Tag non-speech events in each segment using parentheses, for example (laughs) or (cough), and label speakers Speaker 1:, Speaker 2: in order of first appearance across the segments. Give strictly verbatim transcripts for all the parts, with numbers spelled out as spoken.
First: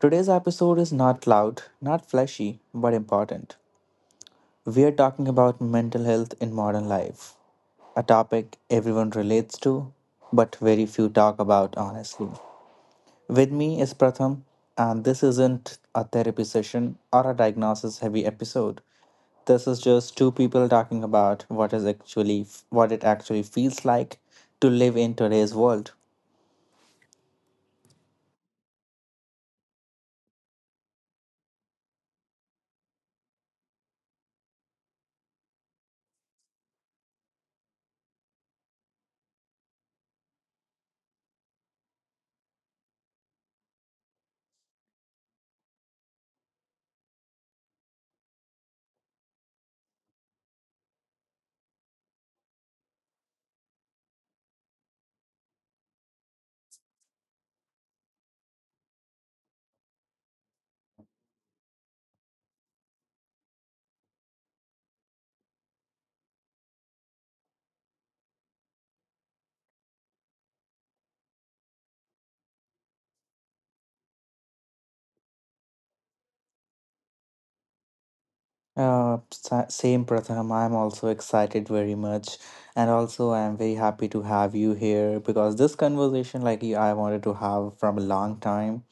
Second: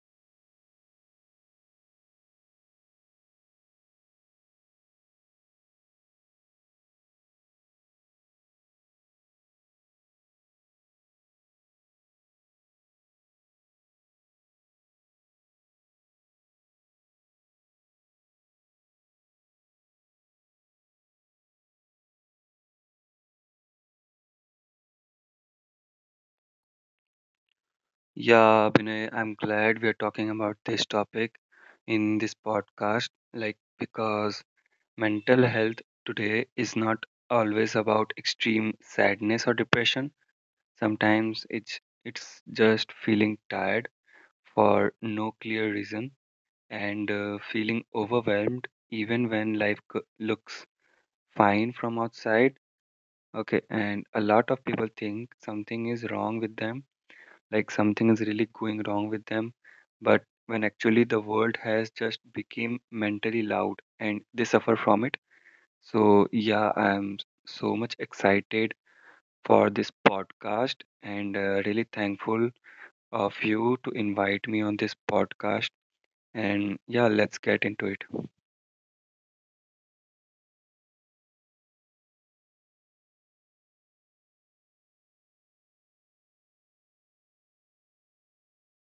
Speaker 1: Today's episode is not loud, not flashy, but important. We are talking about mental health in modern life, a topic everyone relates to, but very few talk about honestly. With me is Pratham, and this isn't a therapy session or a diagnosis heavy episode. This is just two people talking about what is actually what it actually feels like to live in today's world.
Speaker 2: Yeah, Binay, I'm glad we're talking about this topic in this podcast, like because mental health today is not always about extreme sadness or depression. Sometimes it's it's just feeling tired for no clear reason and uh, feeling overwhelmed even when life co- looks fine from outside. Okay, and a lot of people think something is wrong with them, like something is really going wrong with them, but when actually the world has just become mentally loud and they suffer from it. So yeah, I'm so much excited for this podcast and uh, really thankful of you to invite me on this podcast, and yeah, let's get into it.
Speaker 1: Uh, sa- same Pratham. I'm also excited very much, and also I'm very happy to have you here because this conversation, like you, I wanted to have from a long time,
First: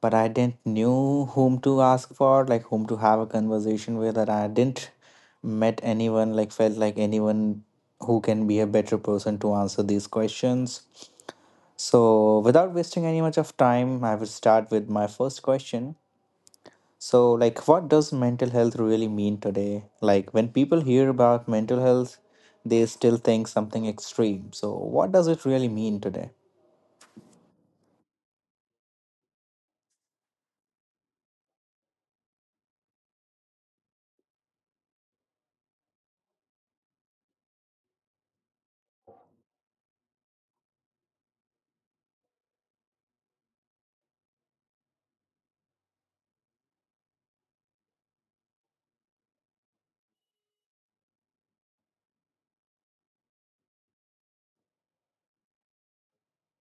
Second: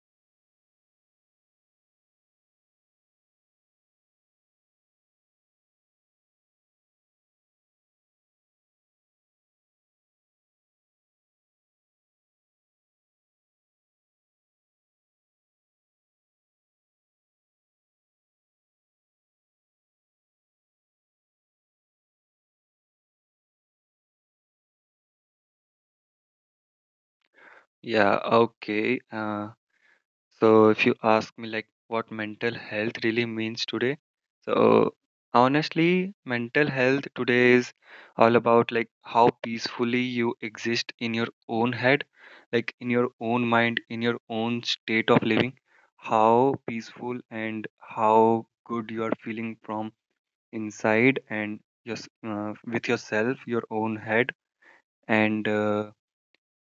Speaker 1: but I didn't knew whom to ask for, like whom to have a conversation with, and I didn't met anyone, like felt like anyone who can be a better person to answer these questions. So, without wasting any much of time, I will start with my first question. So, like, what does mental health really mean today? Like, when people hear about mental health, they still think something extreme. So, what does it really mean today?
Speaker 2: Yeah, okay uh, So if you ask me like what mental health really means today, so honestly, mental health today is all about like how peacefully you exist in your own head, like in your own mind, in your own state of living, how peaceful and how good you are feeling from inside, and just uh, with yourself, your own head, and uh,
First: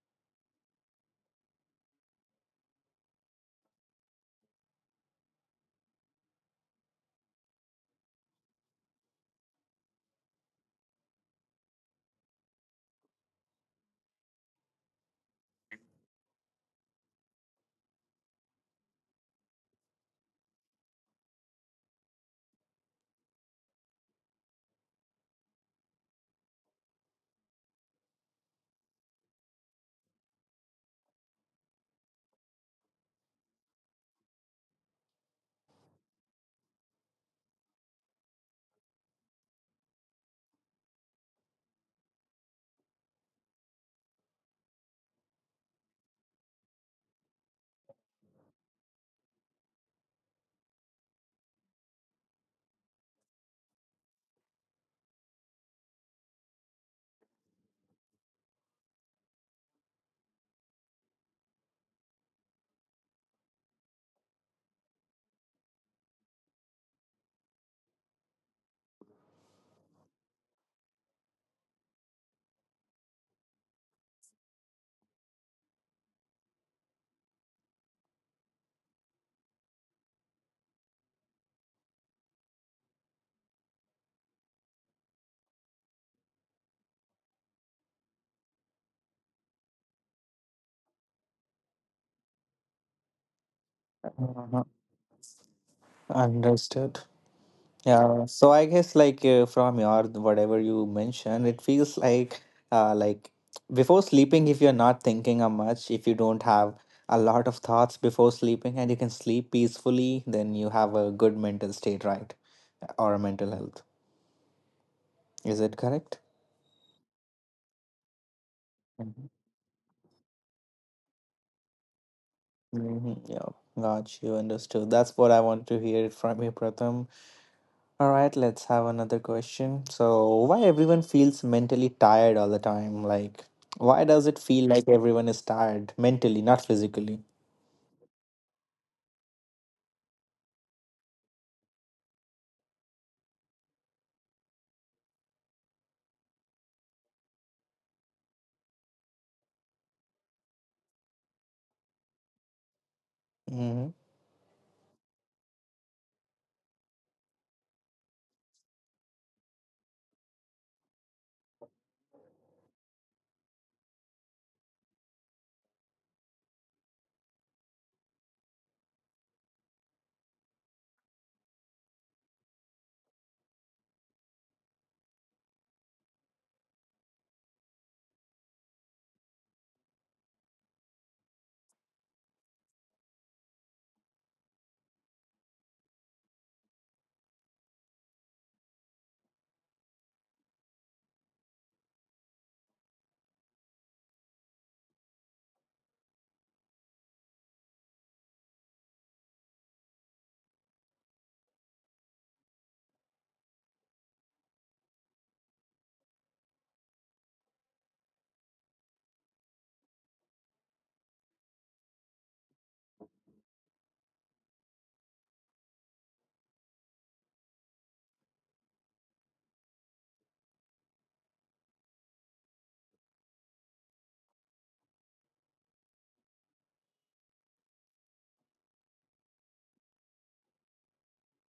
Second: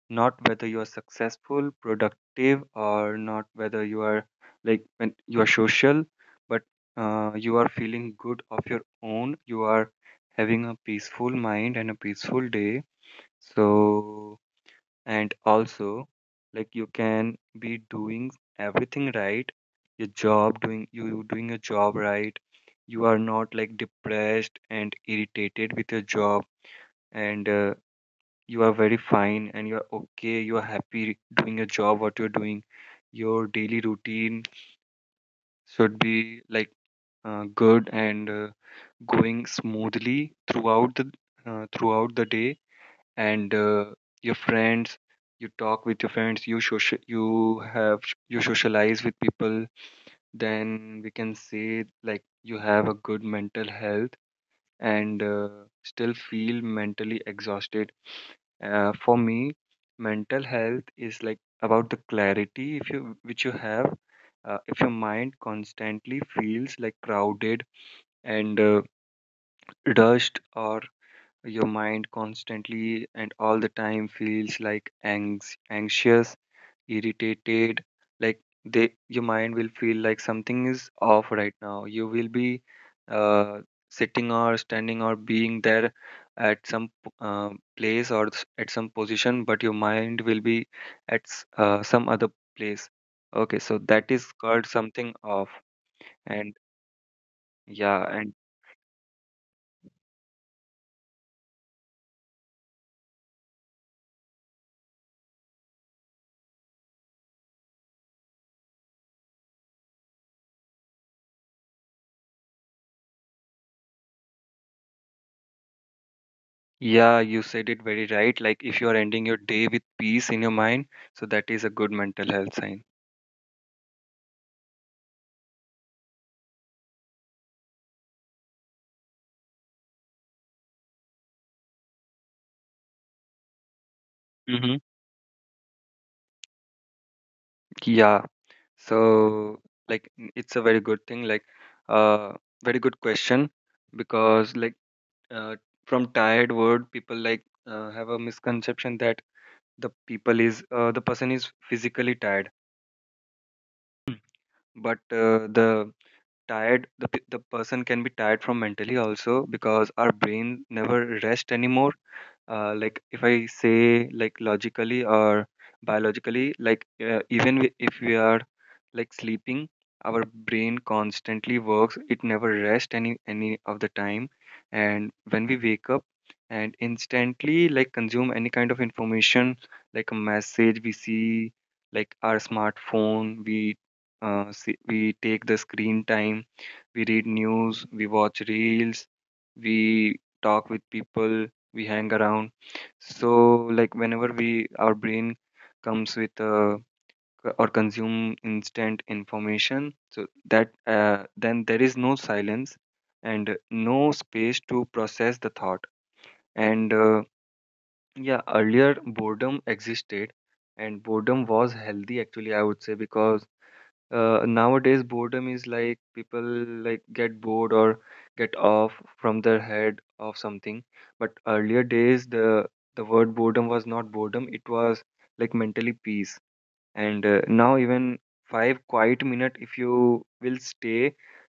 Speaker 2: not whether you are successful, productive, or not whether you are like when you are social, but uh, you are feeling good of your own. You are having a peaceful mind and a peaceful day. So, and also, like you can be doing everything right, your job, doing, you doing your job right. You are not like depressed and irritated with your job, and uh, you are very fine and you are okay, you are happy doing your job what you're doing. Your daily routine should be like uh, good and uh, going smoothly throughout the uh, throughout the day, and uh, your friends, you talk with your friends, you social, you have, you socialize with people, then we can say like you have a good mental health, and uh, still feel mentally exhausted. Uh, for me, mental health is like about the clarity if you which you have. Uh, if your mind constantly feels like crowded and uh, rushed, or your mind constantly and all the time feels like anx- anxious, irritated, like they, your mind will feel like something is off right now. You will be uh, sitting or standing or being there at some p- uh, place or s- at some position, but your mind will be at s- uh, some other place. Okay, so that is
Speaker 1: Uh-huh.
Speaker 2: called something off. And
Speaker 1: Understood.
Speaker 2: yeah,
Speaker 1: Yeah.
Speaker 2: and
Speaker 1: So, I guess like uh, from your whatever you mentioned, it feels like uh, like before sleeping, if you're not thinking a much, if you don't have a lot of thoughts before sleeping, and you can sleep peacefully, then you have a good mental state, right? Or mental health. Is it correct?
Speaker 2: yeah, you said it very right, like if you are ending your day with peace in your mind, so that is a good mental health sign.
Speaker 1: Hmm, yeah, got you. Understood. That's what I want to hear it from you, Pratham. All right, let's have another question. So, why everyone feels mentally tired all the time? Like, why does it feel
Speaker 2: Mm-hmm.
Speaker 1: like everyone is tired mentally, not physically?
Speaker 2: Yeah. So, like, n- it's a very good thing, like, uh, very good question because, like, uh, from tired word, people like uh, have a misconception that the people is uh, the person is physically tired,
Speaker 1: Hmm,
Speaker 2: but uh, the tired, the pe- the person can be tired from mentally also because our brain never rest anymore. Uh, like if I say like logically or biologically, like uh, even wi- if we are like sleeping, our brain constantly works, it never rests any any of the time. And when we wake up and instantly like consume any kind of information, like a message we see, like our smartphone, we uh, see, we take the screen time, we read news, we watch reels, we talk with people, we hang around. So, like, whenever we, our brain comes with uh, c- or consume instant information, so that uh, then there is no silence and no space to process the thought. And uh, yeah, earlier boredom existed, and boredom was healthy actually, I would say, because uh, nowadays boredom is like people like get bored or get off from their head of something, but earlier days the the word boredom was not boredom, it was like mentally peace. And uh, now even five quiet minute if you will stay,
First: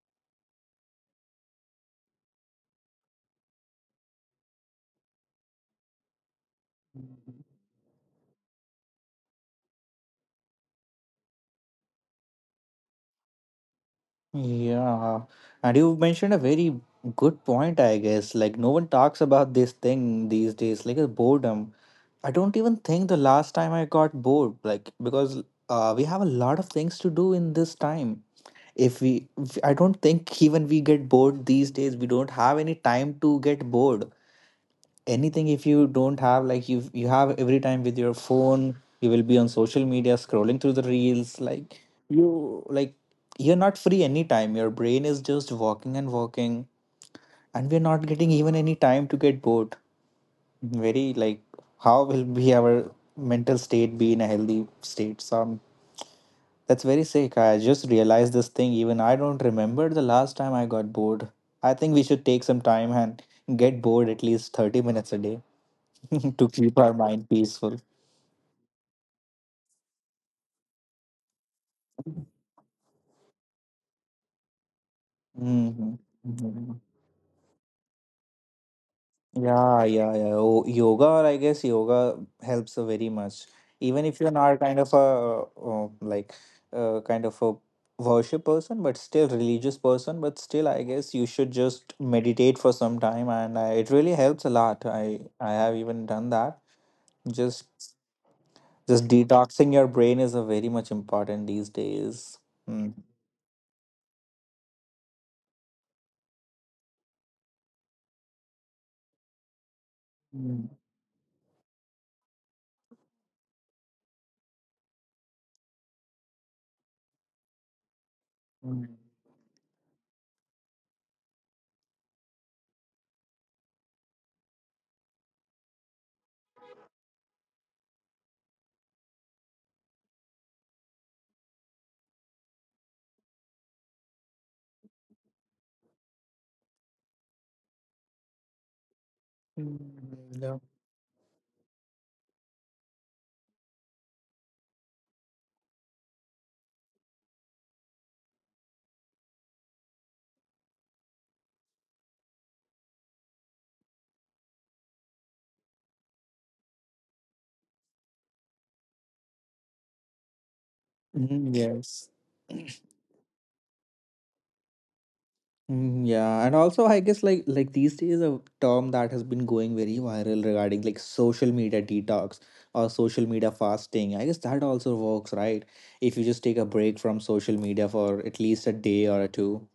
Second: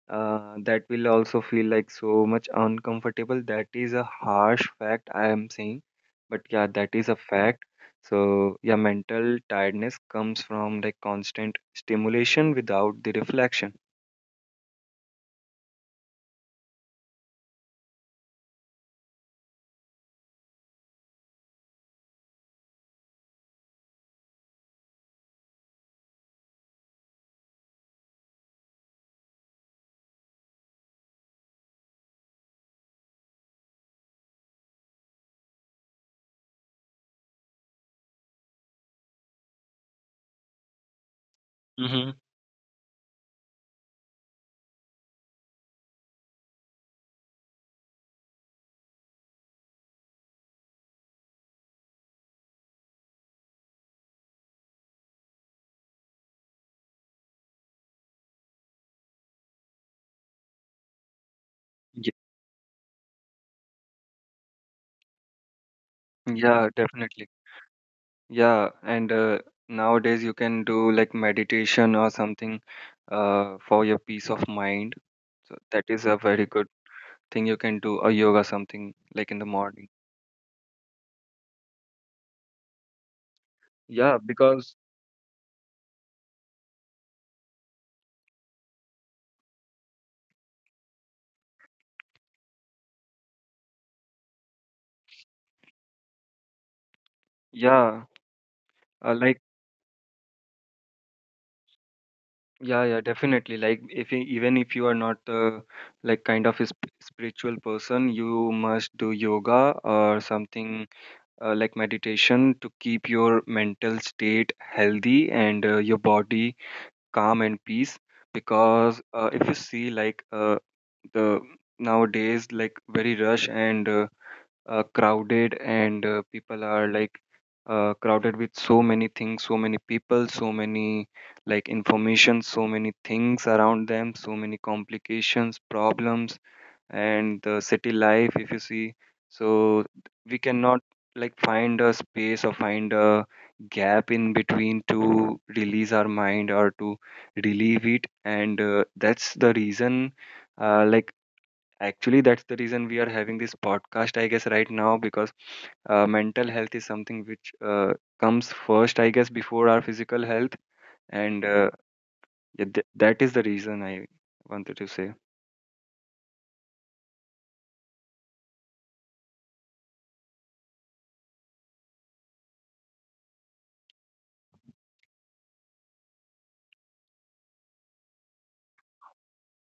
Speaker 2: uh, that will also feel like so much uncomfortable. That is a harsh fact I am saying, but yeah, that is a fact. So yeah, mental tiredness comes from like constant stimulation without the reflection.
Speaker 1: yeah, and you mentioned a very good point, I guess. Like, no one talks about this thing these days, like a boredom. I don't even think the last time I got bored, like, because uh, we have a lot of things to do in this time if we if- I don't think even we get bored these days, we don't have any time to get bored anything if you don't have like you you have every time with your phone, you will be on social media scrolling through the reels like
Speaker 2: Mm-hmm.
Speaker 1: you like you're not free anytime, your brain is just walking and walking, and we're not getting even any time to get bored, very like how will be our mental state be in a healthy state. So that's very sick. I just realized this thing. Even I don't remember the last time I got bored. I think we should take some time and get bored at least thirty minutes a day (laughs) to
Speaker 2: Yeah,
Speaker 1: keep our mind
Speaker 2: definitely.
Speaker 1: peaceful.
Speaker 2: Yeah, and uh, nowadays you can do like meditation or something uh, for your peace of mind. So that
Speaker 1: Mhm.
Speaker 2: is a very good
Speaker 1: Mhm.
Speaker 2: thing. You can do a yoga, something like in the
Speaker 1: Yeah,
Speaker 2: morning.
Speaker 1: yeah, yeah. Oh, yoga, or I guess yoga helps uh, very much. Even
Speaker 2: Yeah,
Speaker 1: if you're not
Speaker 2: because
Speaker 1: kind of a uh, um, like uh, kind of a worship person, but still religious person, but still, I guess you should just meditate for some time, and uh, it really helps a lot. I I have even done that. Just
Speaker 2: yeah,
Speaker 1: just
Speaker 2: uh, like
Speaker 1: detoxing your brain is a very much important these days.
Speaker 2: yeah,
Speaker 1: Mm.
Speaker 2: yeah, definitely, like if you, even if you are not uh, like kind of a sp- spiritual person, you must do yoga or
Speaker 1: Mm,
Speaker 2: something, uh, like meditation to keep your mental state healthy and uh, your body calm and peace.
Speaker 1: mm,
Speaker 2: Because uh, if you see like uh, the nowadays like very rush and uh, uh, crowded and uh, people are like uh, crowded with so many things, so many people, so many like information, so many things around them, so many complications, problems, and the city life if you see. So
Speaker 1: mm,
Speaker 2: we
Speaker 1: yeah.
Speaker 2: cannot like find a space or find a gap in between to release our mind or to relieve it. And uh, that's the reason, uh, like actually that's the reason we are having this podcast, I guess, right now, because uh, mental health is something which uh, comes first, I guess, before our physical health, and
Speaker 1: Mhm,
Speaker 2: uh,
Speaker 1: yes.
Speaker 2: yeah, th- that is the reason I wanted to say.
Speaker 1: Mm, yeah, and also I guess like like these days a term that has been going very viral regarding like social media detox or social media fasting. I guess that also works, right? If you just take a break from social media for at least a day or two,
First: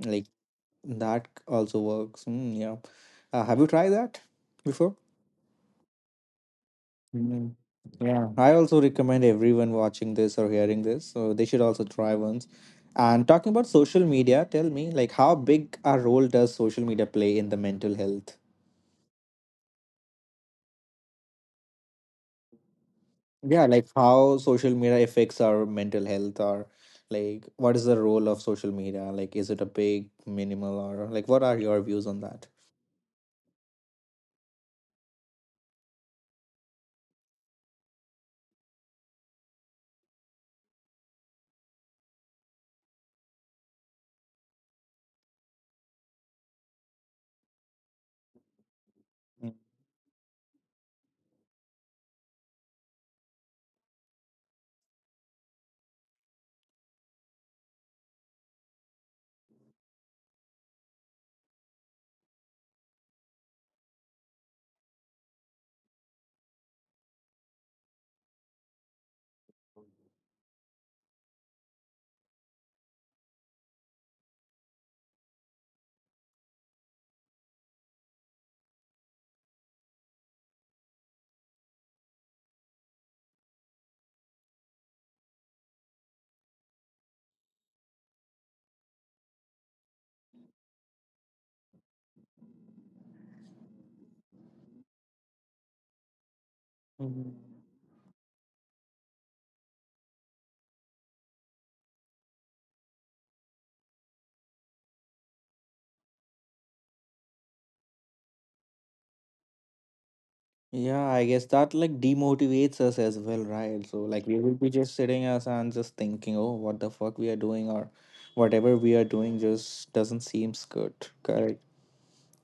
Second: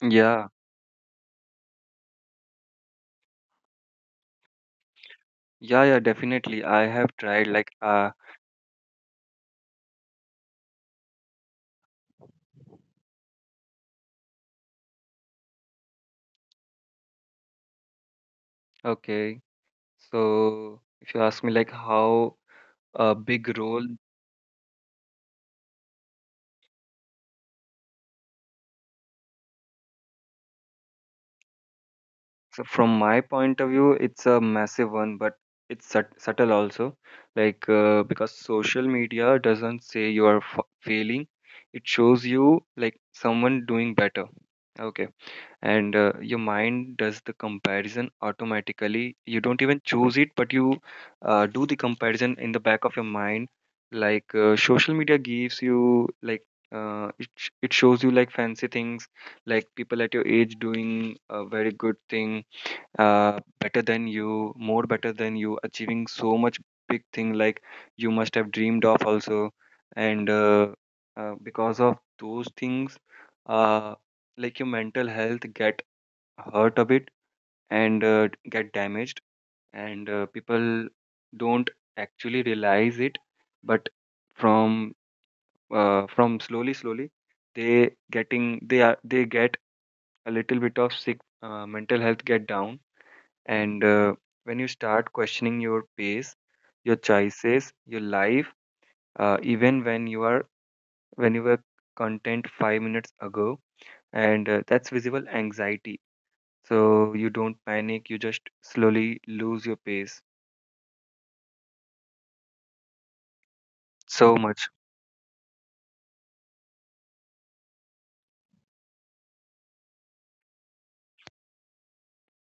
Speaker 1: like
Speaker 2: Yeah,
Speaker 1: that also works. Mm, yeah. Uh, have you tried that before?
Speaker 2: yeah, yeah, definitely, I have tried
Speaker 1: Mhm.
Speaker 2: like uh.
Speaker 1: Yeah. I also recommend everyone watching this or hearing this, so they should also try once. And talking about social media, tell me, like, how big a role does social media play in the mental health?
Speaker 2: Okay, so if you ask me like how a big
Speaker 1: Yeah,
Speaker 2: role.
Speaker 1: like how social media affects our mental health, or like what is the role of social media? Like, is it a big, minimal, or like what are your views on that?
Speaker 2: So from my point of view, it's a massive one, but it's sut- subtle also. Like uh, because social media doesn't say you are f- failing; it shows you like someone doing better. Okay, and uh, your mind does the comparison automatically. You don't even choose it, but you uh, do the comparison in the back of your mind. Like uh, social media gives you like uh, it sh- it shows you like fancy things, like people at your age doing uh, very good things, uh, better than you, more better than you, achieving so much big thing like you must have dreamed of also. And uh, uh, because of those things, uh, like your mental health get hurt a bit and uh, get damaged, and uh, people don't actually realize it, but from uh, from slowly, slowly, they getting, they are, they get a little bit of sick, uh, mental health get down, and uh, when you start questioning your pace, your
Speaker 1: Mhm.
Speaker 2: choices, your life, uh, even when you are, when you were content five minutes ago, and uh, that's visible anxiety. So you don't panic, you just slowly lose your pace.
Speaker 1: Yeah, I guess that like demotivates us as well, right? So like
Speaker 2: So
Speaker 1: we will
Speaker 2: much.
Speaker 1: be just sitting us and just thinking, oh, what the fuck we are doing or whatever we are doing just doesn't seem good. Correct.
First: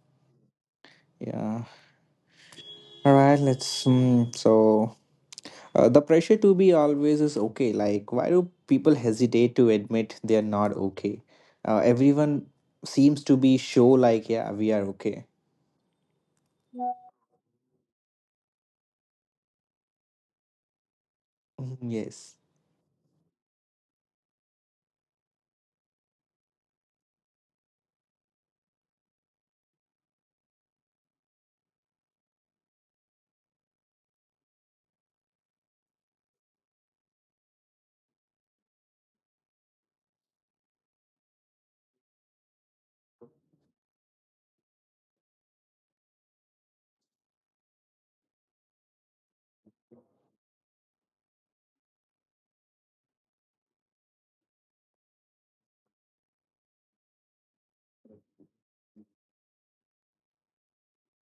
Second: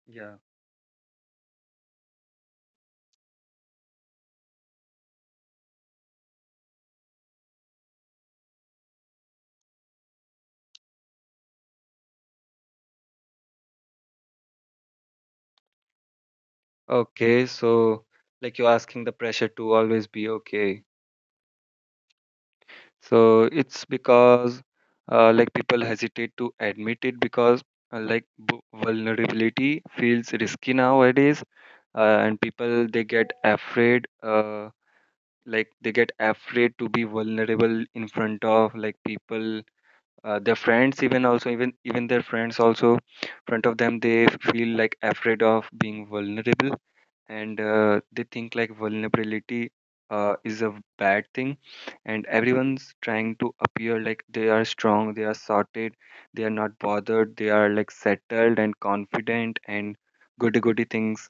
Speaker 2: Yeah.
Speaker 1: Yeah. All right. Let's. Um, so uh, the pressure to be always is okay. Like why do people hesitate to admit they are not okay? Uh, everyone seems to be show like yeah we are okay.
Speaker 2: Okay, so like you're asking the pressure to always be okay.
Speaker 1: (laughs)
Speaker 2: So it's because uh, like people hesitate to admit it because uh, like bu- vulnerability feels risky nowadays, uh, and people they get afraid, uh, like they get afraid to be vulnerable in front of like people, uh, their friends even also, even even their friends also in front of them they feel like afraid of being vulnerable. And uh, they think like vulnerability uh, is a bad thing, and everyone's trying to appear like they are strong, they are sorted, they are not bothered, they are like settled and confident and goody goody things.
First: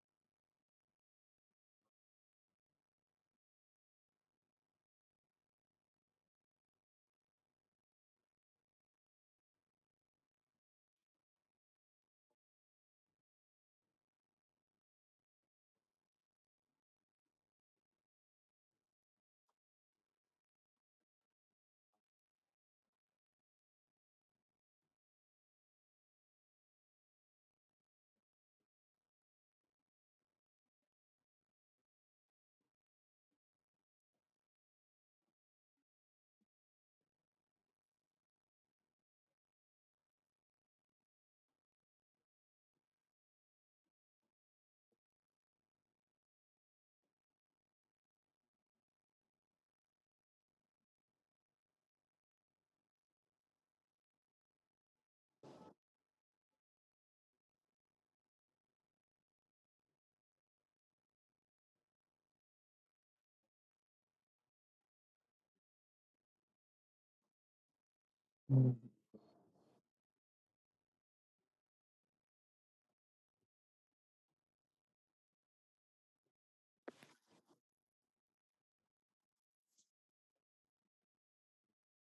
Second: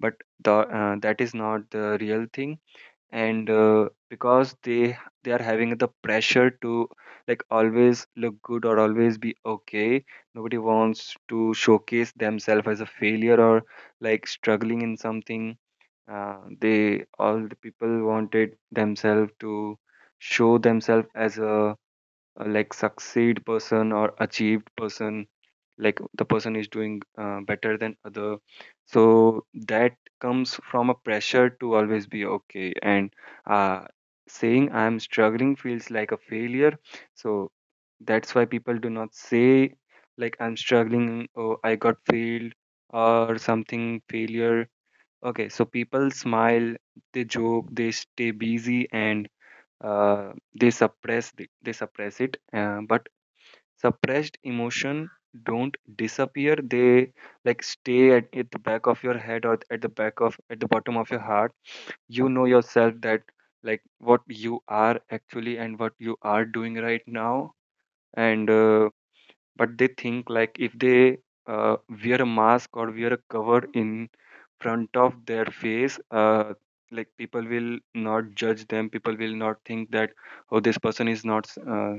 Speaker 2: But the, uh, that is not the real thing, and uh, because they they are having the pressure to like always look good or always be okay. Nobody wants to showcase themselves as a failure or like struggling in something. Uh, they, all the people wanted themselves to show themselves as a, a like succeed person or achieved person, like the person is doing uh, better than other. So that comes from a pressure to always be okay. And uh, saying I'm struggling feels like a failure. So that's why people do not say like I'm struggling or I got failed or something failure. Okay, so people smile, they joke, they stay busy, and uh, they suppress the, they suppress it. Uh, but suppressed emotion don't disappear. They like stay at, at the back of your head or at the back of, at the bottom of your heart. You know yourself that like what you are actually and what you are doing right now, and uh, but they think like if they uh, wear a mask or wear a cover in front of their face, uh, like people will not judge them, people will not think that, oh, this person is not uh,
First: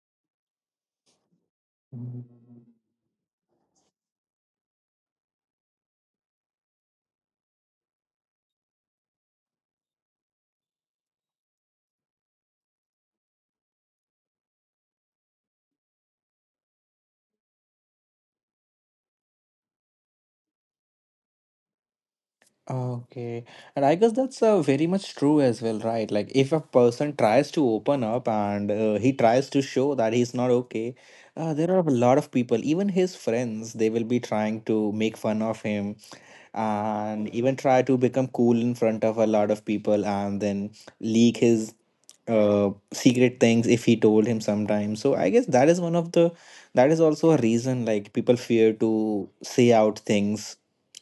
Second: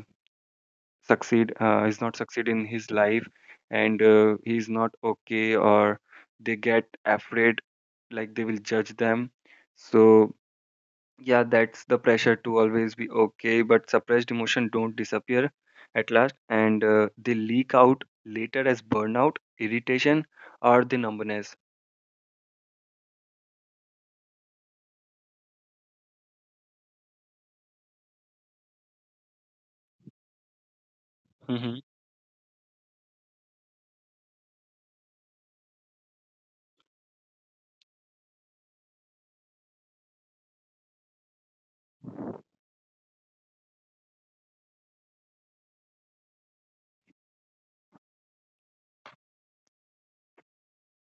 Speaker 2: succeed uh, is not
Speaker 1: Mhm,
Speaker 2: succeed in
Speaker 1: yes.
Speaker 2: his life, and uh, he is not okay, or they get afraid like they will judge them. So yeah, that's the pressure to always be okay, but suppressed emotion don't disappear at last, and uh, they leak out later as burnout, irritation, or the numbness.
Speaker 1: Okay. And I guess that's uh, very much true as well, right? Like, if a person tries to open up and uh, he tries to show that he's not okay, uh, there
Speaker 2: Hmm.
Speaker 1: are a lot of people, even his friends, they will be trying to make fun of him and even try to become cool in front of a lot of people and then leak his uh, secret things if he told him sometimes. So I guess that is one of the, that is also a reason like people fear to say out things,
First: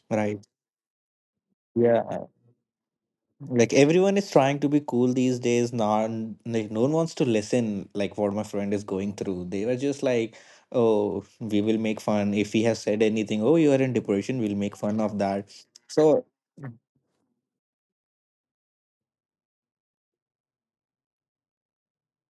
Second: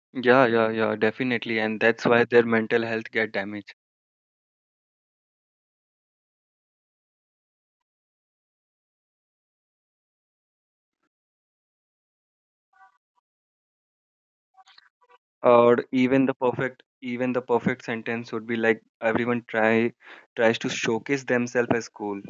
Speaker 1: right?
Speaker 2: Yeah, yeah, yeah, definitely, and that's why
Speaker 1: Yeah.
Speaker 2: their mental health get
Speaker 1: Like
Speaker 2: damaged.
Speaker 1: everyone is trying to be cool these days. Not like, no one wants to listen, like what my friend is going through. They were just like, oh, we will make fun if he has said anything. Oh, you are in depression, we'll make fun of that.
Speaker 2: Or
Speaker 1: So
Speaker 2: even the perfect, even the perfect sentence would be like everyone try tries to showcase themselves as cool.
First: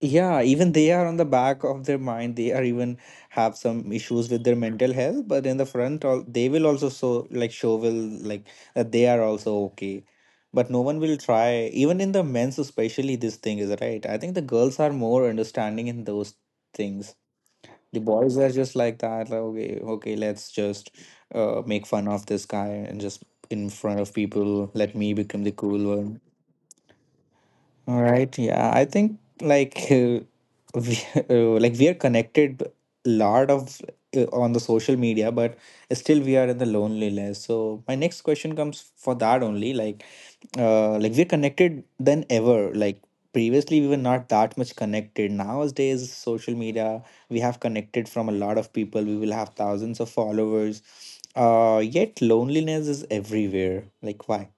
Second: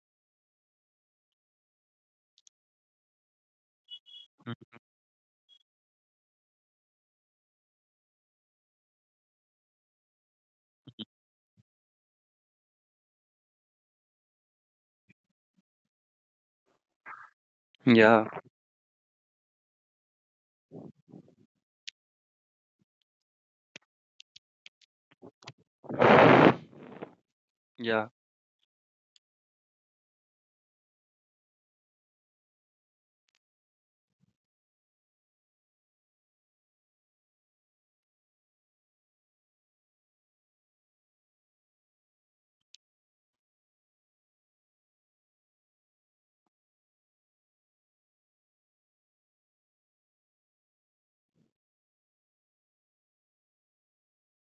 Speaker 1: yeah, even they are on the back of their mind, they are even have some issues with their
Speaker 2: Mhm.
Speaker 1: mental health, but in the front all they will also so like show will like that they are also okay. But no one will try, even in the men's especially, this thing is right. I think the girls are more understanding in those things. The
Speaker 2: Yeah,
Speaker 1: boys are just like that, like okay okay let's just uh, make fun of this guy and just in front of people let me become the cool one. All
Speaker 2: yeah.
Speaker 1: right. Yeah. I think like uh, we, (laughs) uh, like we are connected a lot of uh, on the social media, but still we are in the loneliness. So my next question comes for that only. Like, uh, like we're connected than ever. Like previously we were not that much connected. Nowadays, social media we have connected from a lot of people. We will have thousands of followers. Uh, yet loneliness is everywhere. Like why?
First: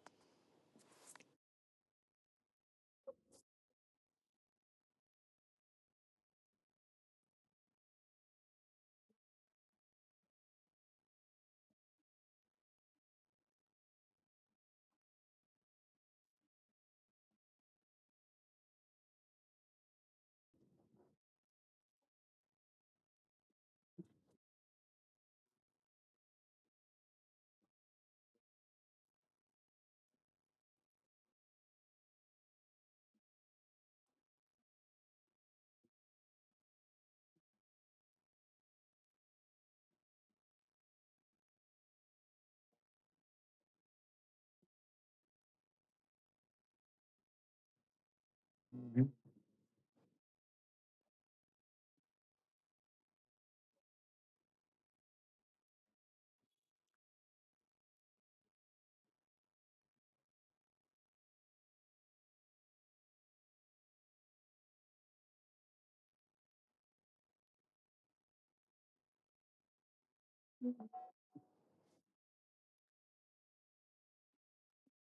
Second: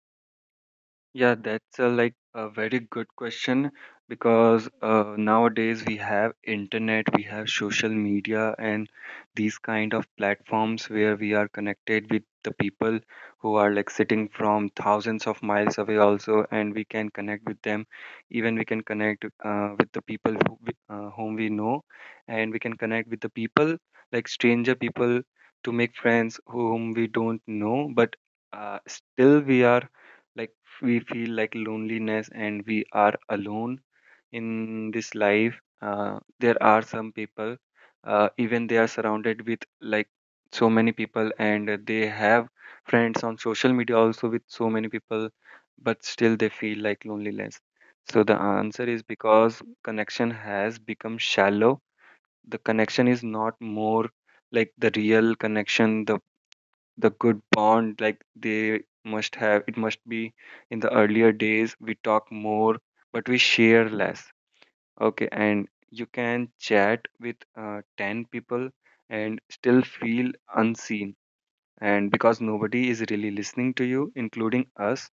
Speaker 2: Yeah, that's a, like a very good question because uh, nowadays we have internet, we have social media, and these kind of platforms where we are connected with the people who are like sitting from thousands of miles away also, and we can connect with them. Even we can connect uh, with the people who, we- uh, whom we know, and we can connect with the people like stranger people to make friends whom we don't know, but uh, still we are. Like we feel like loneliness and we are alone in this life. Uh, there are some people, uh, even they are surrounded with like so many people, and they have friends on social media also with so many people, but still they feel like loneliness. So the answer is because connection has become shallow. The connection is not more, like the real connection, the the good bond, like they must have, it must be. In the earlier days we talk more but we share less. Okay, and you can chat with uh, ten people and still feel unseen, and because nobody is really listening to you, including us.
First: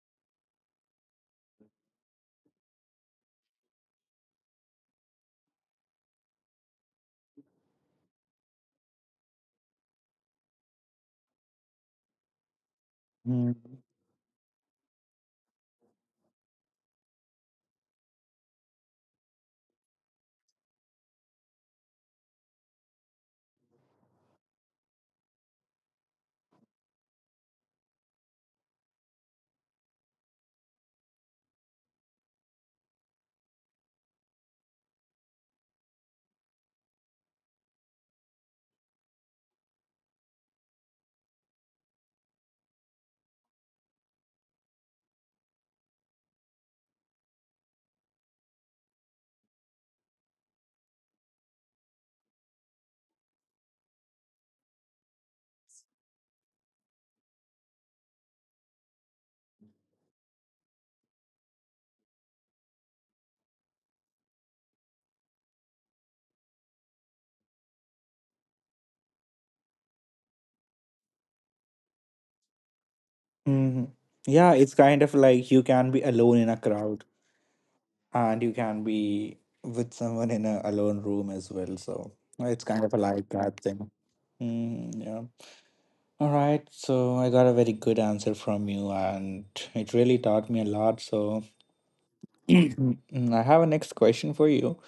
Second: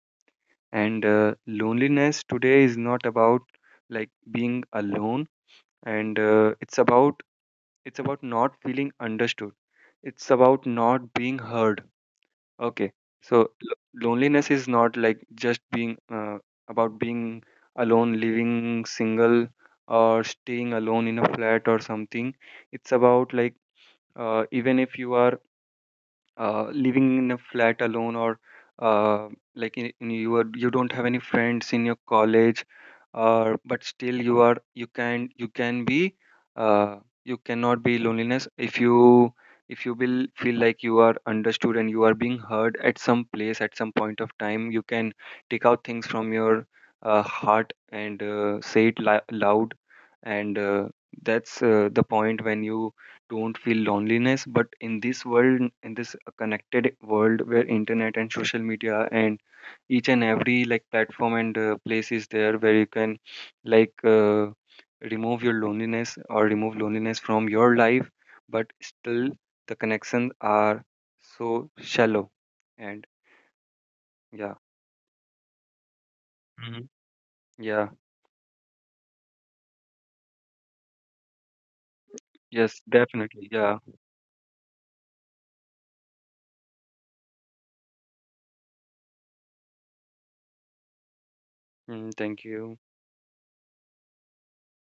Speaker 2: And uh, loneliness today is not about like being alone. And uh, it's about it's about not feeling understood, it's about not being heard. Okay. So lo-
Speaker 1: Mhm.
Speaker 2: loneliness is not like just being uh, about being alone, living single, or staying alone in a flat or something. It's about like, uh, even if you are uh, living in a flat alone, or uh, like in, in you are you don't have any friends in your college, uh, but still you are you can you can be uh, you cannot be loneliness if you if you will feel like you are understood and you are being heard at some place at some point of time. You can take out things from your uh, heart and uh, say it li- loud. And uh, that's uh, the point when you don't feel loneliness. But in this world, in this connected world where internet and social media and each and every like platform and uh, place is there where you can like uh, remove your loneliness or remove loneliness from your life. But still the connections are so shallow, and
Speaker 1: Hmm, yeah,
Speaker 2: yeah.
Speaker 1: it's kind of like you can be alone in a
Speaker 2: Hmm.
Speaker 1: crowd
Speaker 2: Yeah.
Speaker 1: and you can be with someone in a alone room as well. So it's
Speaker 2: Yes,
Speaker 1: kind of like
Speaker 2: definitely,
Speaker 1: that
Speaker 2: yeah.
Speaker 1: thing. Mm, yeah. All right. So I got a very good answer from you and it really taught me a lot. So
Speaker 2: Mm, thank
Speaker 1: (clears throat)
Speaker 2: you.
Speaker 1: I have a next question for you.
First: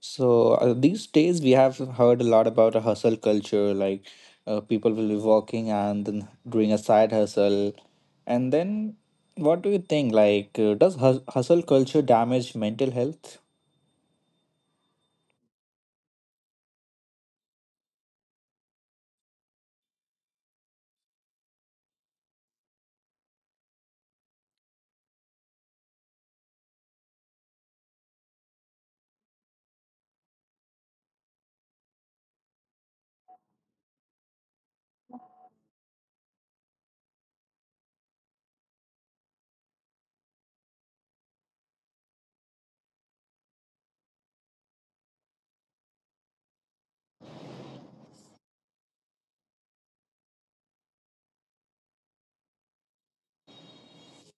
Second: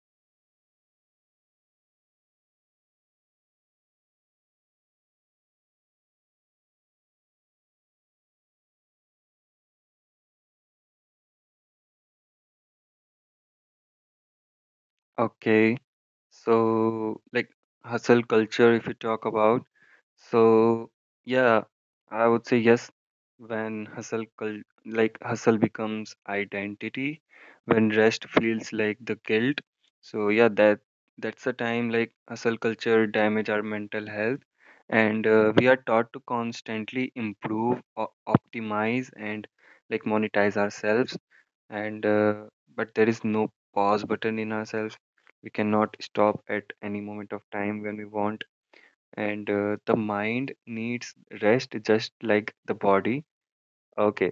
Speaker 1: So uh, these days we have heard a lot about a hustle culture, like uh, people will be working and then doing a side hustle. And then, what do you think? Like, uh, does hus- hustle culture damage mental health?
Speaker 2: Okay, so like hustle culture, if you talk about. So yeah, I would say yes. When hustle cul- like hustle becomes identity, when rest feels like the guilt. So yeah, that that's the time like hustle culture damage our mental health, and uh, we are taught to constantly improve, o- optimize, and like monetize ourselves. And uh, but there is no pause button in ourselves. We cannot stop at any moment of time when we want. And uh, the mind needs rest just like the body. Okay,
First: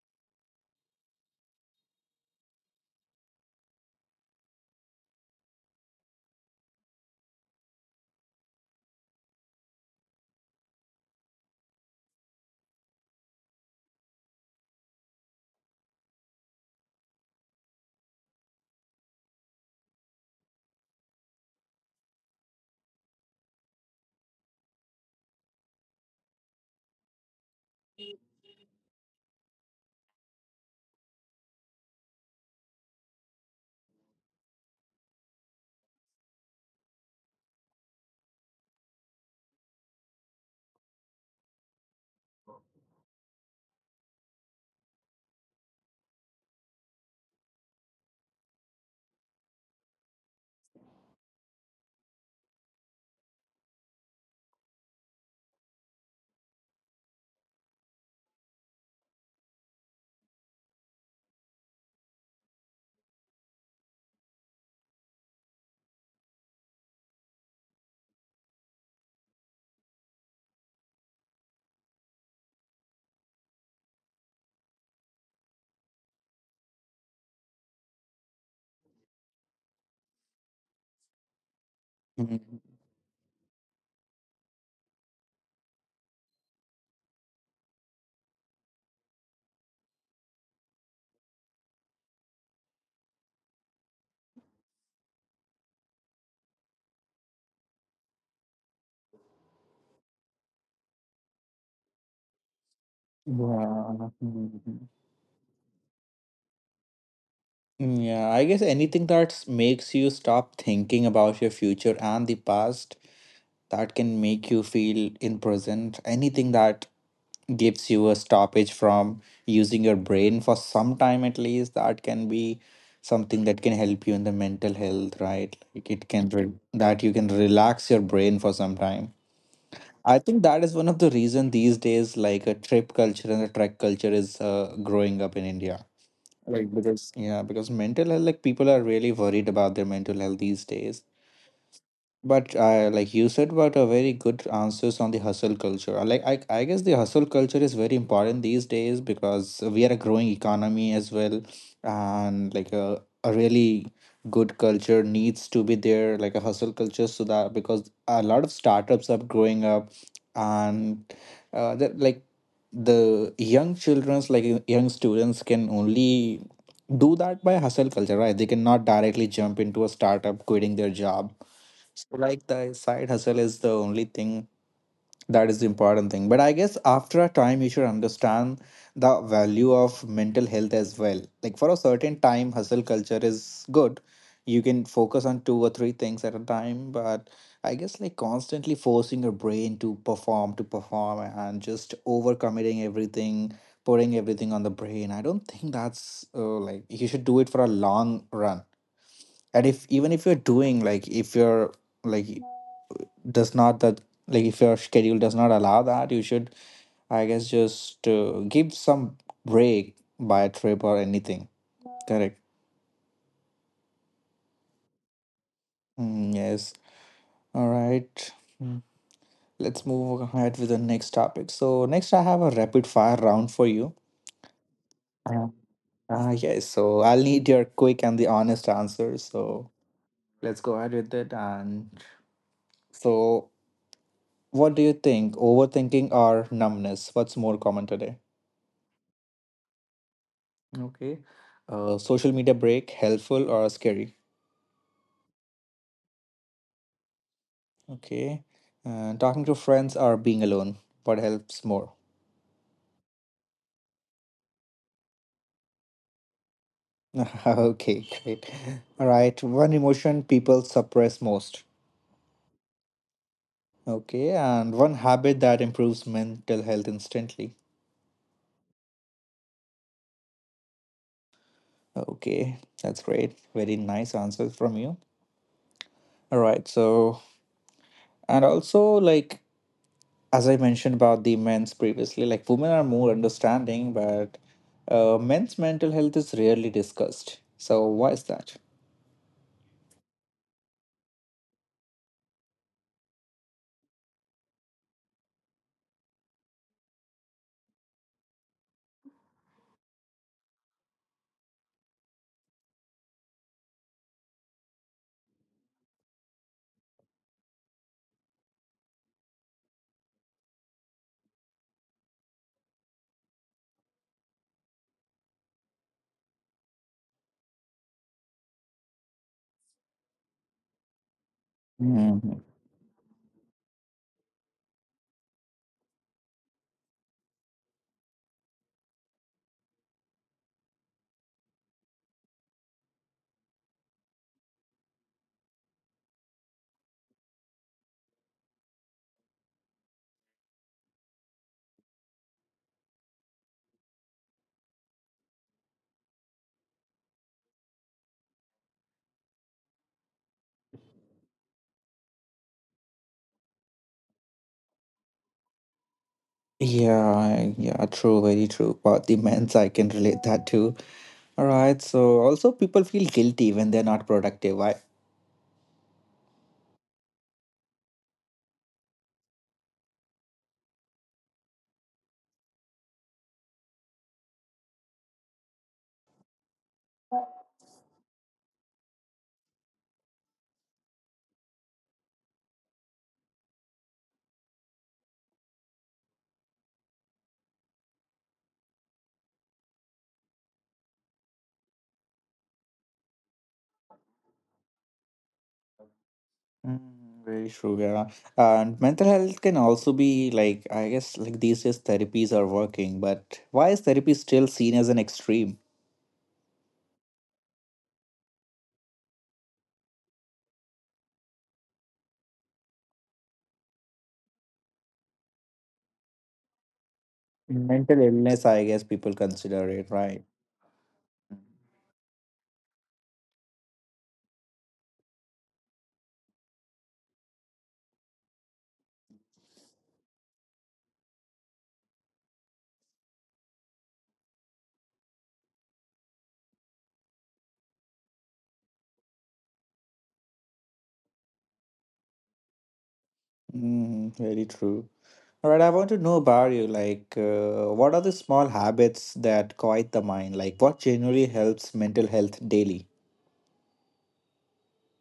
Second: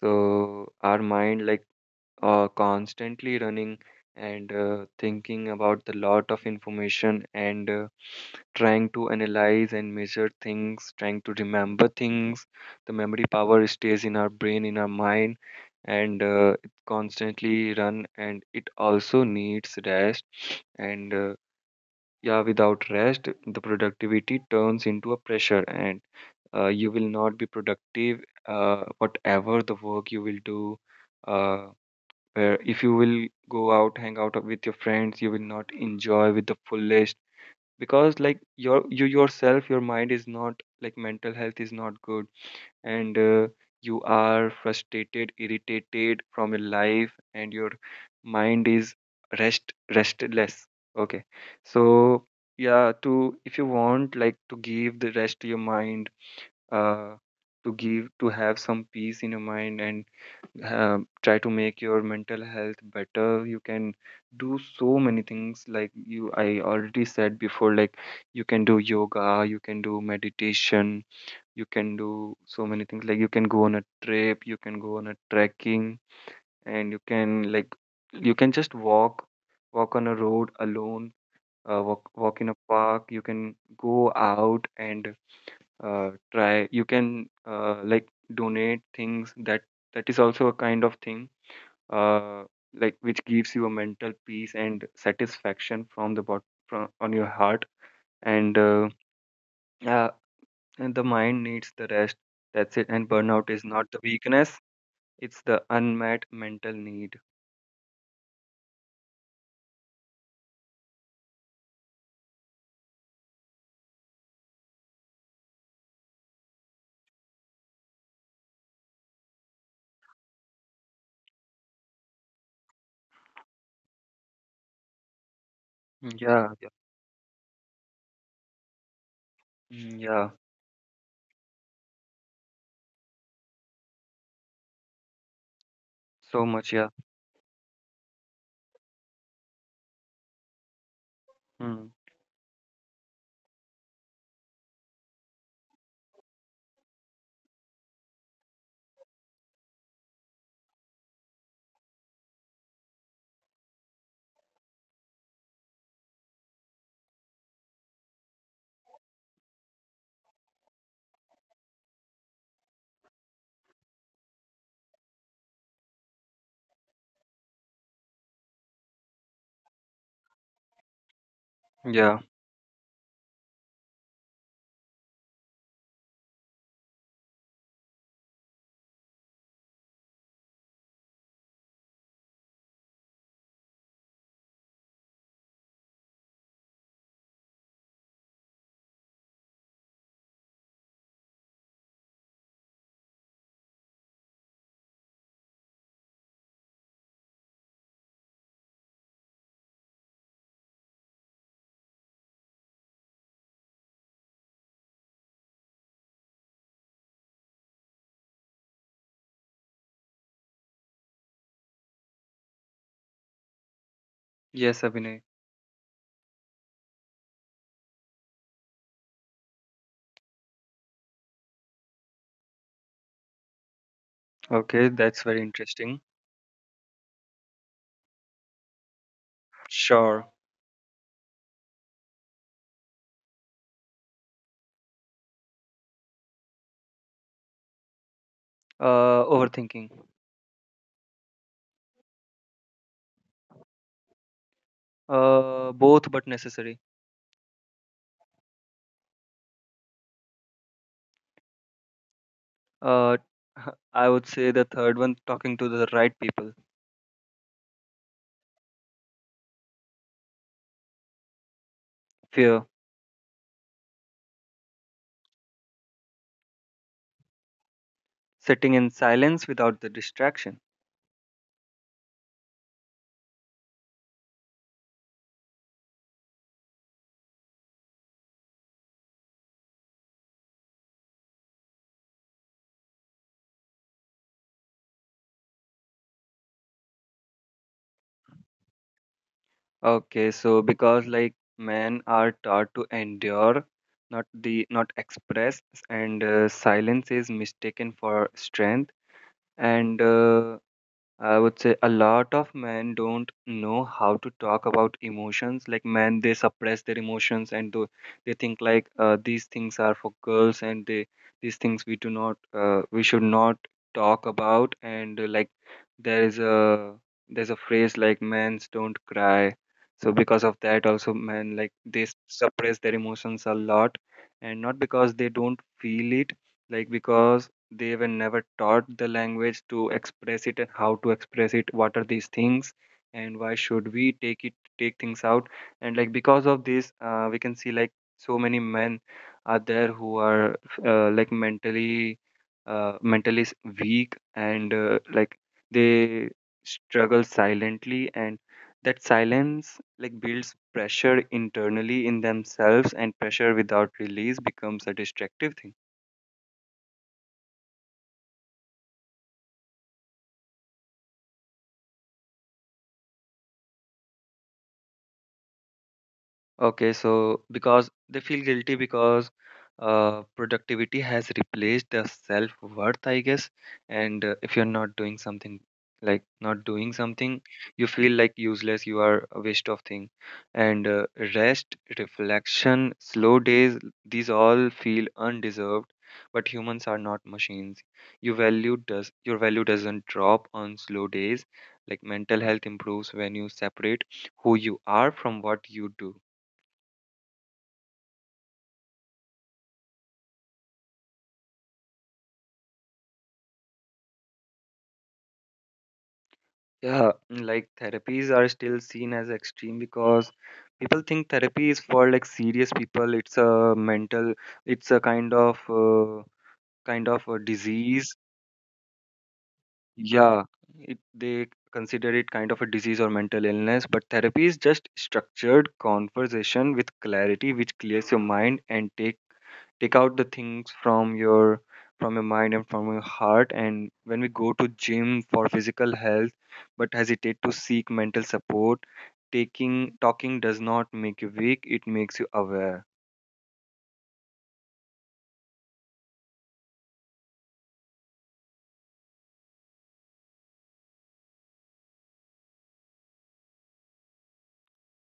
Speaker 2: so our mind, like uh, constantly running and uh, thinking about the lot of information, and uh, trying to analyze and measure things, trying to remember things. The memory power stays in our brain, in our mind, and uh, it constantly run and it also needs rest. And uh, yeah, without rest, the productivity turns into a pressure, and uh, you will not be productive. Uh, whatever the work you will do, uh, where if you will go out, hang out with your friends, you will not enjoy with the fullest, because like your you yourself, your mind is not, like mental health is not good. And uh, you are frustrated, irritated from your life, and your mind is rest restless. Okay, so yeah, to if you want like to give the rest to your mind, uh, to give to have some peace in your mind, and uh, try to make your mental health better, you can do so many things. Like you I already said before, like you can do yoga, you can do meditation, you can do so many things. Like you can go on a trip, you can go on a trekking, and you can like, you can just walk walk on a road alone. Uh, walk
Speaker 1: Mm,
Speaker 2: walk in a park, you can go out and uh, try. You can uh, like donate things. That that is also a kind of thing, uh, like which gives you a mental peace and satisfaction from the bot from on your heart. And uh, yeah. And the mind needs the rest. That's it. And burnout is not the
Speaker 1: yeah.
Speaker 2: weakness,
Speaker 1: Mm.
Speaker 2: it's the unmet mental need.
Speaker 1: Mm, yeah, I guess anything that s- makes you stop thinking about your future and the past, that can make you feel in present. Anything that gives you a stoppage from using your brain for some time at least, that can be something that can help you in the mental health, right? Like, it
Speaker 2: Mm,
Speaker 1: can
Speaker 2: yeah,
Speaker 1: re-
Speaker 2: yeah,
Speaker 1: that you can relax your brain for some time.
Speaker 2: mm,
Speaker 1: I
Speaker 2: yeah.
Speaker 1: think that is one of the reason these days like a trip culture and a trek culture is uh, growing up in India.
Speaker 2: So
Speaker 1: Like,
Speaker 2: much, yeah.
Speaker 1: because yeah because mental health like people are really worried about their mental health these days,
Speaker 2: Mm,
Speaker 1: but uh, like you said, but a very good answers on the hustle culture. Uh, Like I, I guess the hustle culture is very important these days because we are a growing economy as well, and like a, a really good culture needs to be there, like a hustle culture, so that because a lot of startups are growing up, and uh, that like the young childrens, like y- young students, can only do that by hustle culture, right? They cannot directly jump into a startup quitting their job.
Speaker 2: yeah.
Speaker 1: Like the side hustle is the only thing, that is the important thing. But I guess after a time you should understand the value of mental health as well. Like for a certain time hustle culture is good, you can focus on two or three things at a time, but I guess like constantly forcing your brain to perform to perform and just overcommitting everything, putting everything on the brain, I don't think that's uh, like you should do it for a long run. And if even if you're doing, like if you're like does not that, like if your schedule does not allow that, you should, I guess just uh, give some break by a trip or anything. Correct.
Speaker 2: Yes, Abhinay.
Speaker 1: Mm, yes. All right. Mm. Let's move ahead with the next topic. So next I have a rapid fire round for you.
Speaker 2: Okay, that's very
Speaker 1: uh,
Speaker 2: interesting.
Speaker 1: uh, yes, so I'll need your quick and the honest answer. So
Speaker 2: Sure.
Speaker 1: let's go ahead with it. And so, what do you think, overthinking or numbness, what's more common today?
Speaker 2: Uh, overthinking.
Speaker 1: Okay. Uh, social media break, helpful or scary?
Speaker 2: Uh, both but necessary.
Speaker 1: Okay. Uh, talking to friends or being alone, what helps more?
Speaker 2: Uh, (laughs) I would say the third one, talking to the right people.
Speaker 1: (laughs) Okay, great. All right. One emotion people suppress most.
Speaker 2: Fear.
Speaker 1: Okay. And one habit that improves mental health instantly.
Speaker 2: Sitting in silence without the distraction.
Speaker 1: Okay. That's great. Very nice answers from you. All right. So, and also like as I mentioned about the men's previously, like women are more understanding, but uh, men's mental health is rarely discussed. So why is that?
Speaker 2: Okay, so because like men are taught to endure, not the not express, and uh, silence is mistaken for strength. And uh, I would say a lot of men don't know how to talk about emotions. Like men, they suppress their emotions and do, they think like uh, these things are for girls, and they these things we do not uh, we should not talk about. And uh, like there is a there's a phrase like men's don't cry. So because of that, also men like they s-
Speaker 1: Hmm,
Speaker 2: suppress their emotions a lot, and not because they don't feel it, like because they were never taught the language to express it and how to express it, what are these things and why should we take it take things out. And like because of this uh, we can see like so many men are there who are uh, like mentally uh, mentally s- weak. And uh, like they struggle silently, and that silence like builds pressure internally in themselves, and pressure without release becomes a destructive thing.
Speaker 1: yeah, yeah, true, very true. But the men's, I can relate that too. All right. So also, people feel guilty when they're not productive. Why?
Speaker 2: Okay, so because they feel guilty because uh, productivity has replaced the self-worth, I guess. And uh, if you're not doing something, like not doing something, you feel like useless, you are a waste of thing. And uh, rest, reflection, slow days, these all feel undeserved. But humans are not machines. Your value does your value doesn't drop on slow days. Like mental health improves when you separate who you are from what you do.
Speaker 1: Mm, very true. Yeah, and mental health can also be like I guess like these days therapies are working, but why is therapy still seen as an extreme?
Speaker 2: Yeah, mm, like therapies are still seen as extreme because people think therapy is for like serious people. It's a mental, it's a kind of uh, kind of a
Speaker 1: Mental
Speaker 2: disease.
Speaker 1: illness, I guess people consider it right.
Speaker 2: Yeah, it, they consider it kind of a disease or mental illness, but therapy is just structured conversation with clarity, which clears your mind and take take out the things from your from your mind and from your heart. And when we go to gym for physical health, but hesitate to seek mental support, taking talking does not make you weak; it makes you aware.
Speaker 1: Mm, very true. All right, I want to know about you. Like, uh, what are the small habits that quiet the mind? Like, what generally helps mental health daily?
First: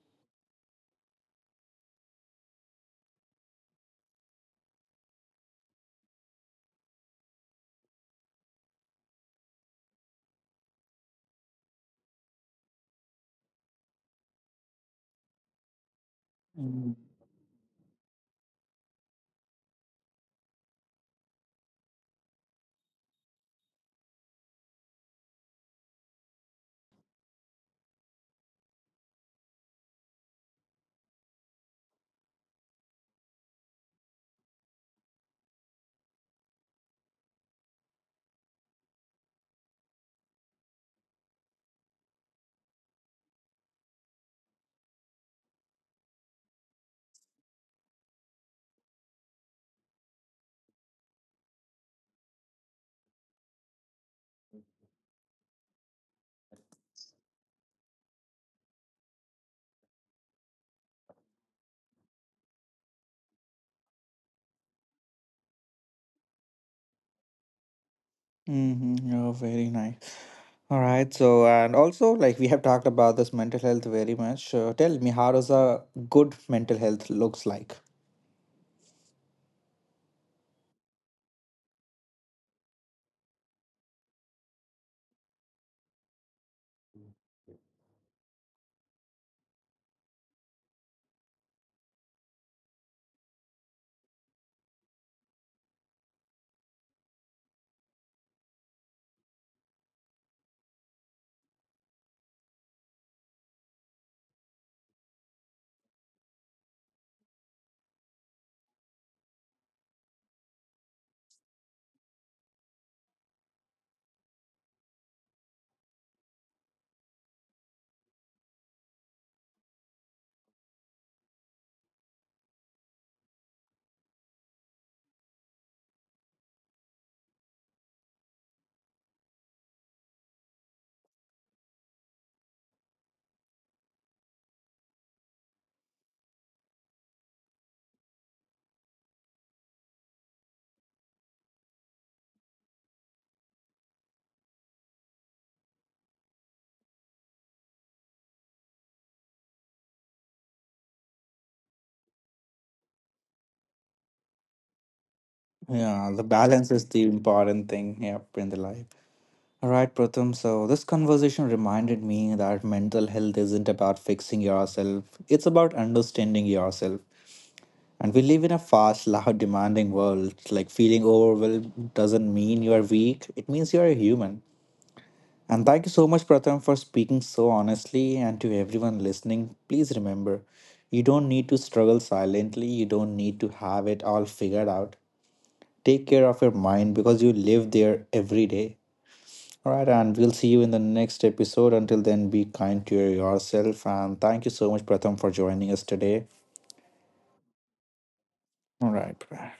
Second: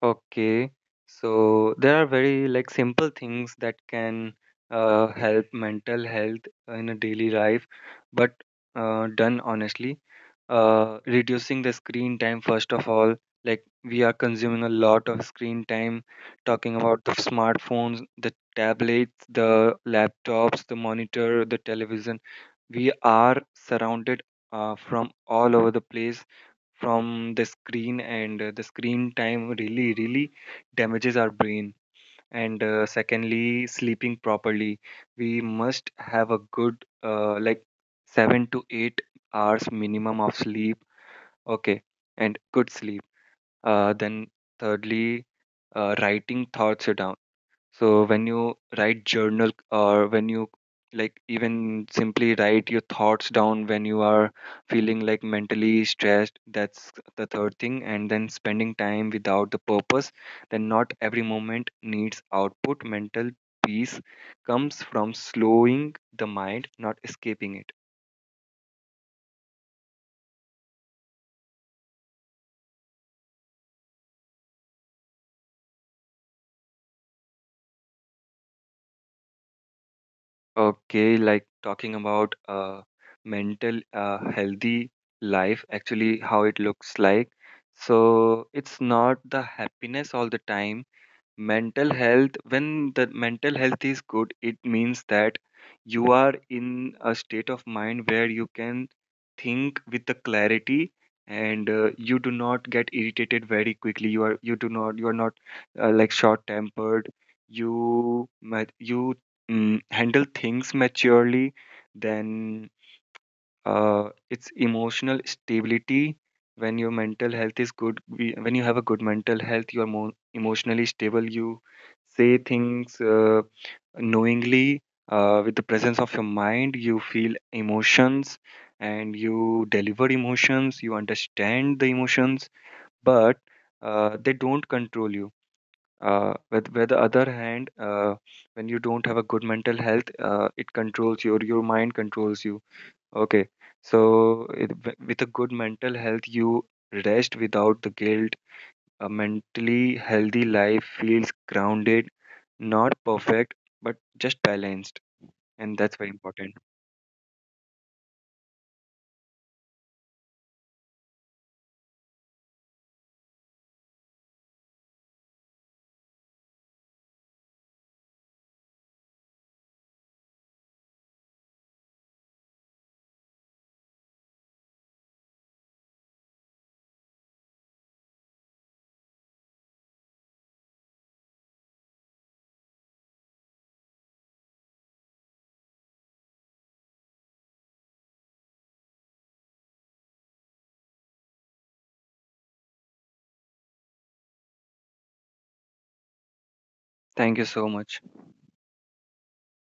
Speaker 2: Okay, so there are very like simple things that can uh, help mental health in a daily life, but uh, done honestly. Uh, reducing the screen time first of all. Like we are consuming a lot of screen time, talking
Speaker 1: Mm.
Speaker 2: about the smartphones, the tablets, the laptops, the monitor, the television. We are surrounded uh, from all over the place from the screen, and uh, the screen time really really damages our brain. And uh, secondly, sleeping properly, we must have a good uh, like seven to eight hours minimum of sleep. Okay, and good sleep. Uh, then thirdly, uh, writing thoughts down, so when you write journal, or when you like even simply write your thoughts down when you are feeling like mentally stressed, that's the third thing. And then spending time without the purpose, then not every moment needs output. Mental peace comes from slowing the mind, not escaping it.
Speaker 1: Mm-hmm. Oh, very nice. All right. So, and also, like, we have talked about this mental health very much. Uh, tell me, how does a good mental health looks like?
Speaker 2: Okay, like talking about uh, mental uh, healthy life, actually how it looks like. So it's not the happiness all the time. Mental health when the mental health is good, it means that you are in a state of mind where you can think with the clarity, and uh, you do not get irritated very quickly, you are you do not you are not uh, like short tempered, you ma- you mm, handle things maturely. Then uh, it's emotional stability. When your mental health is good, we- when you have a good mental health, you are more emotionally stable. You say things uh, knowingly, uh, with the presence of your mind. You feel emotions, and you deliver emotions, you understand the emotions, but uh, they don't control you. Uh, with, with the other hand, uh, when you don't have a good mental health, uh, it controls you, or your mind controls you. Okay, so it, wi- with a good mental health, you rest without the guilt. A mentally healthy life feels grounded, not perfect, but just balanced. And that's very
Speaker 1: Yeah, the
Speaker 2: important.
Speaker 1: balance is the important thing. Yep, in the life. All right, Pratham. So, this conversation reminded me that mental health isn't about fixing yourself, it's about understanding yourself. And we live in a fast, loud, demanding world. Like, feeling overwhelmed doesn't mean you're weak, it means you're a human. And thank you so much, Pratham, for speaking so honestly. And to everyone listening, please remember you don't need to struggle silently, you don't need to have it all figured out. Take care of your mind because you live there every day. All right, and we'll see you in the next episode. Until then, be kind to yourself. And thank you so much, Pratham, for joining us today.
Speaker 2: Thank you so much.
Speaker 1: All right. Bye.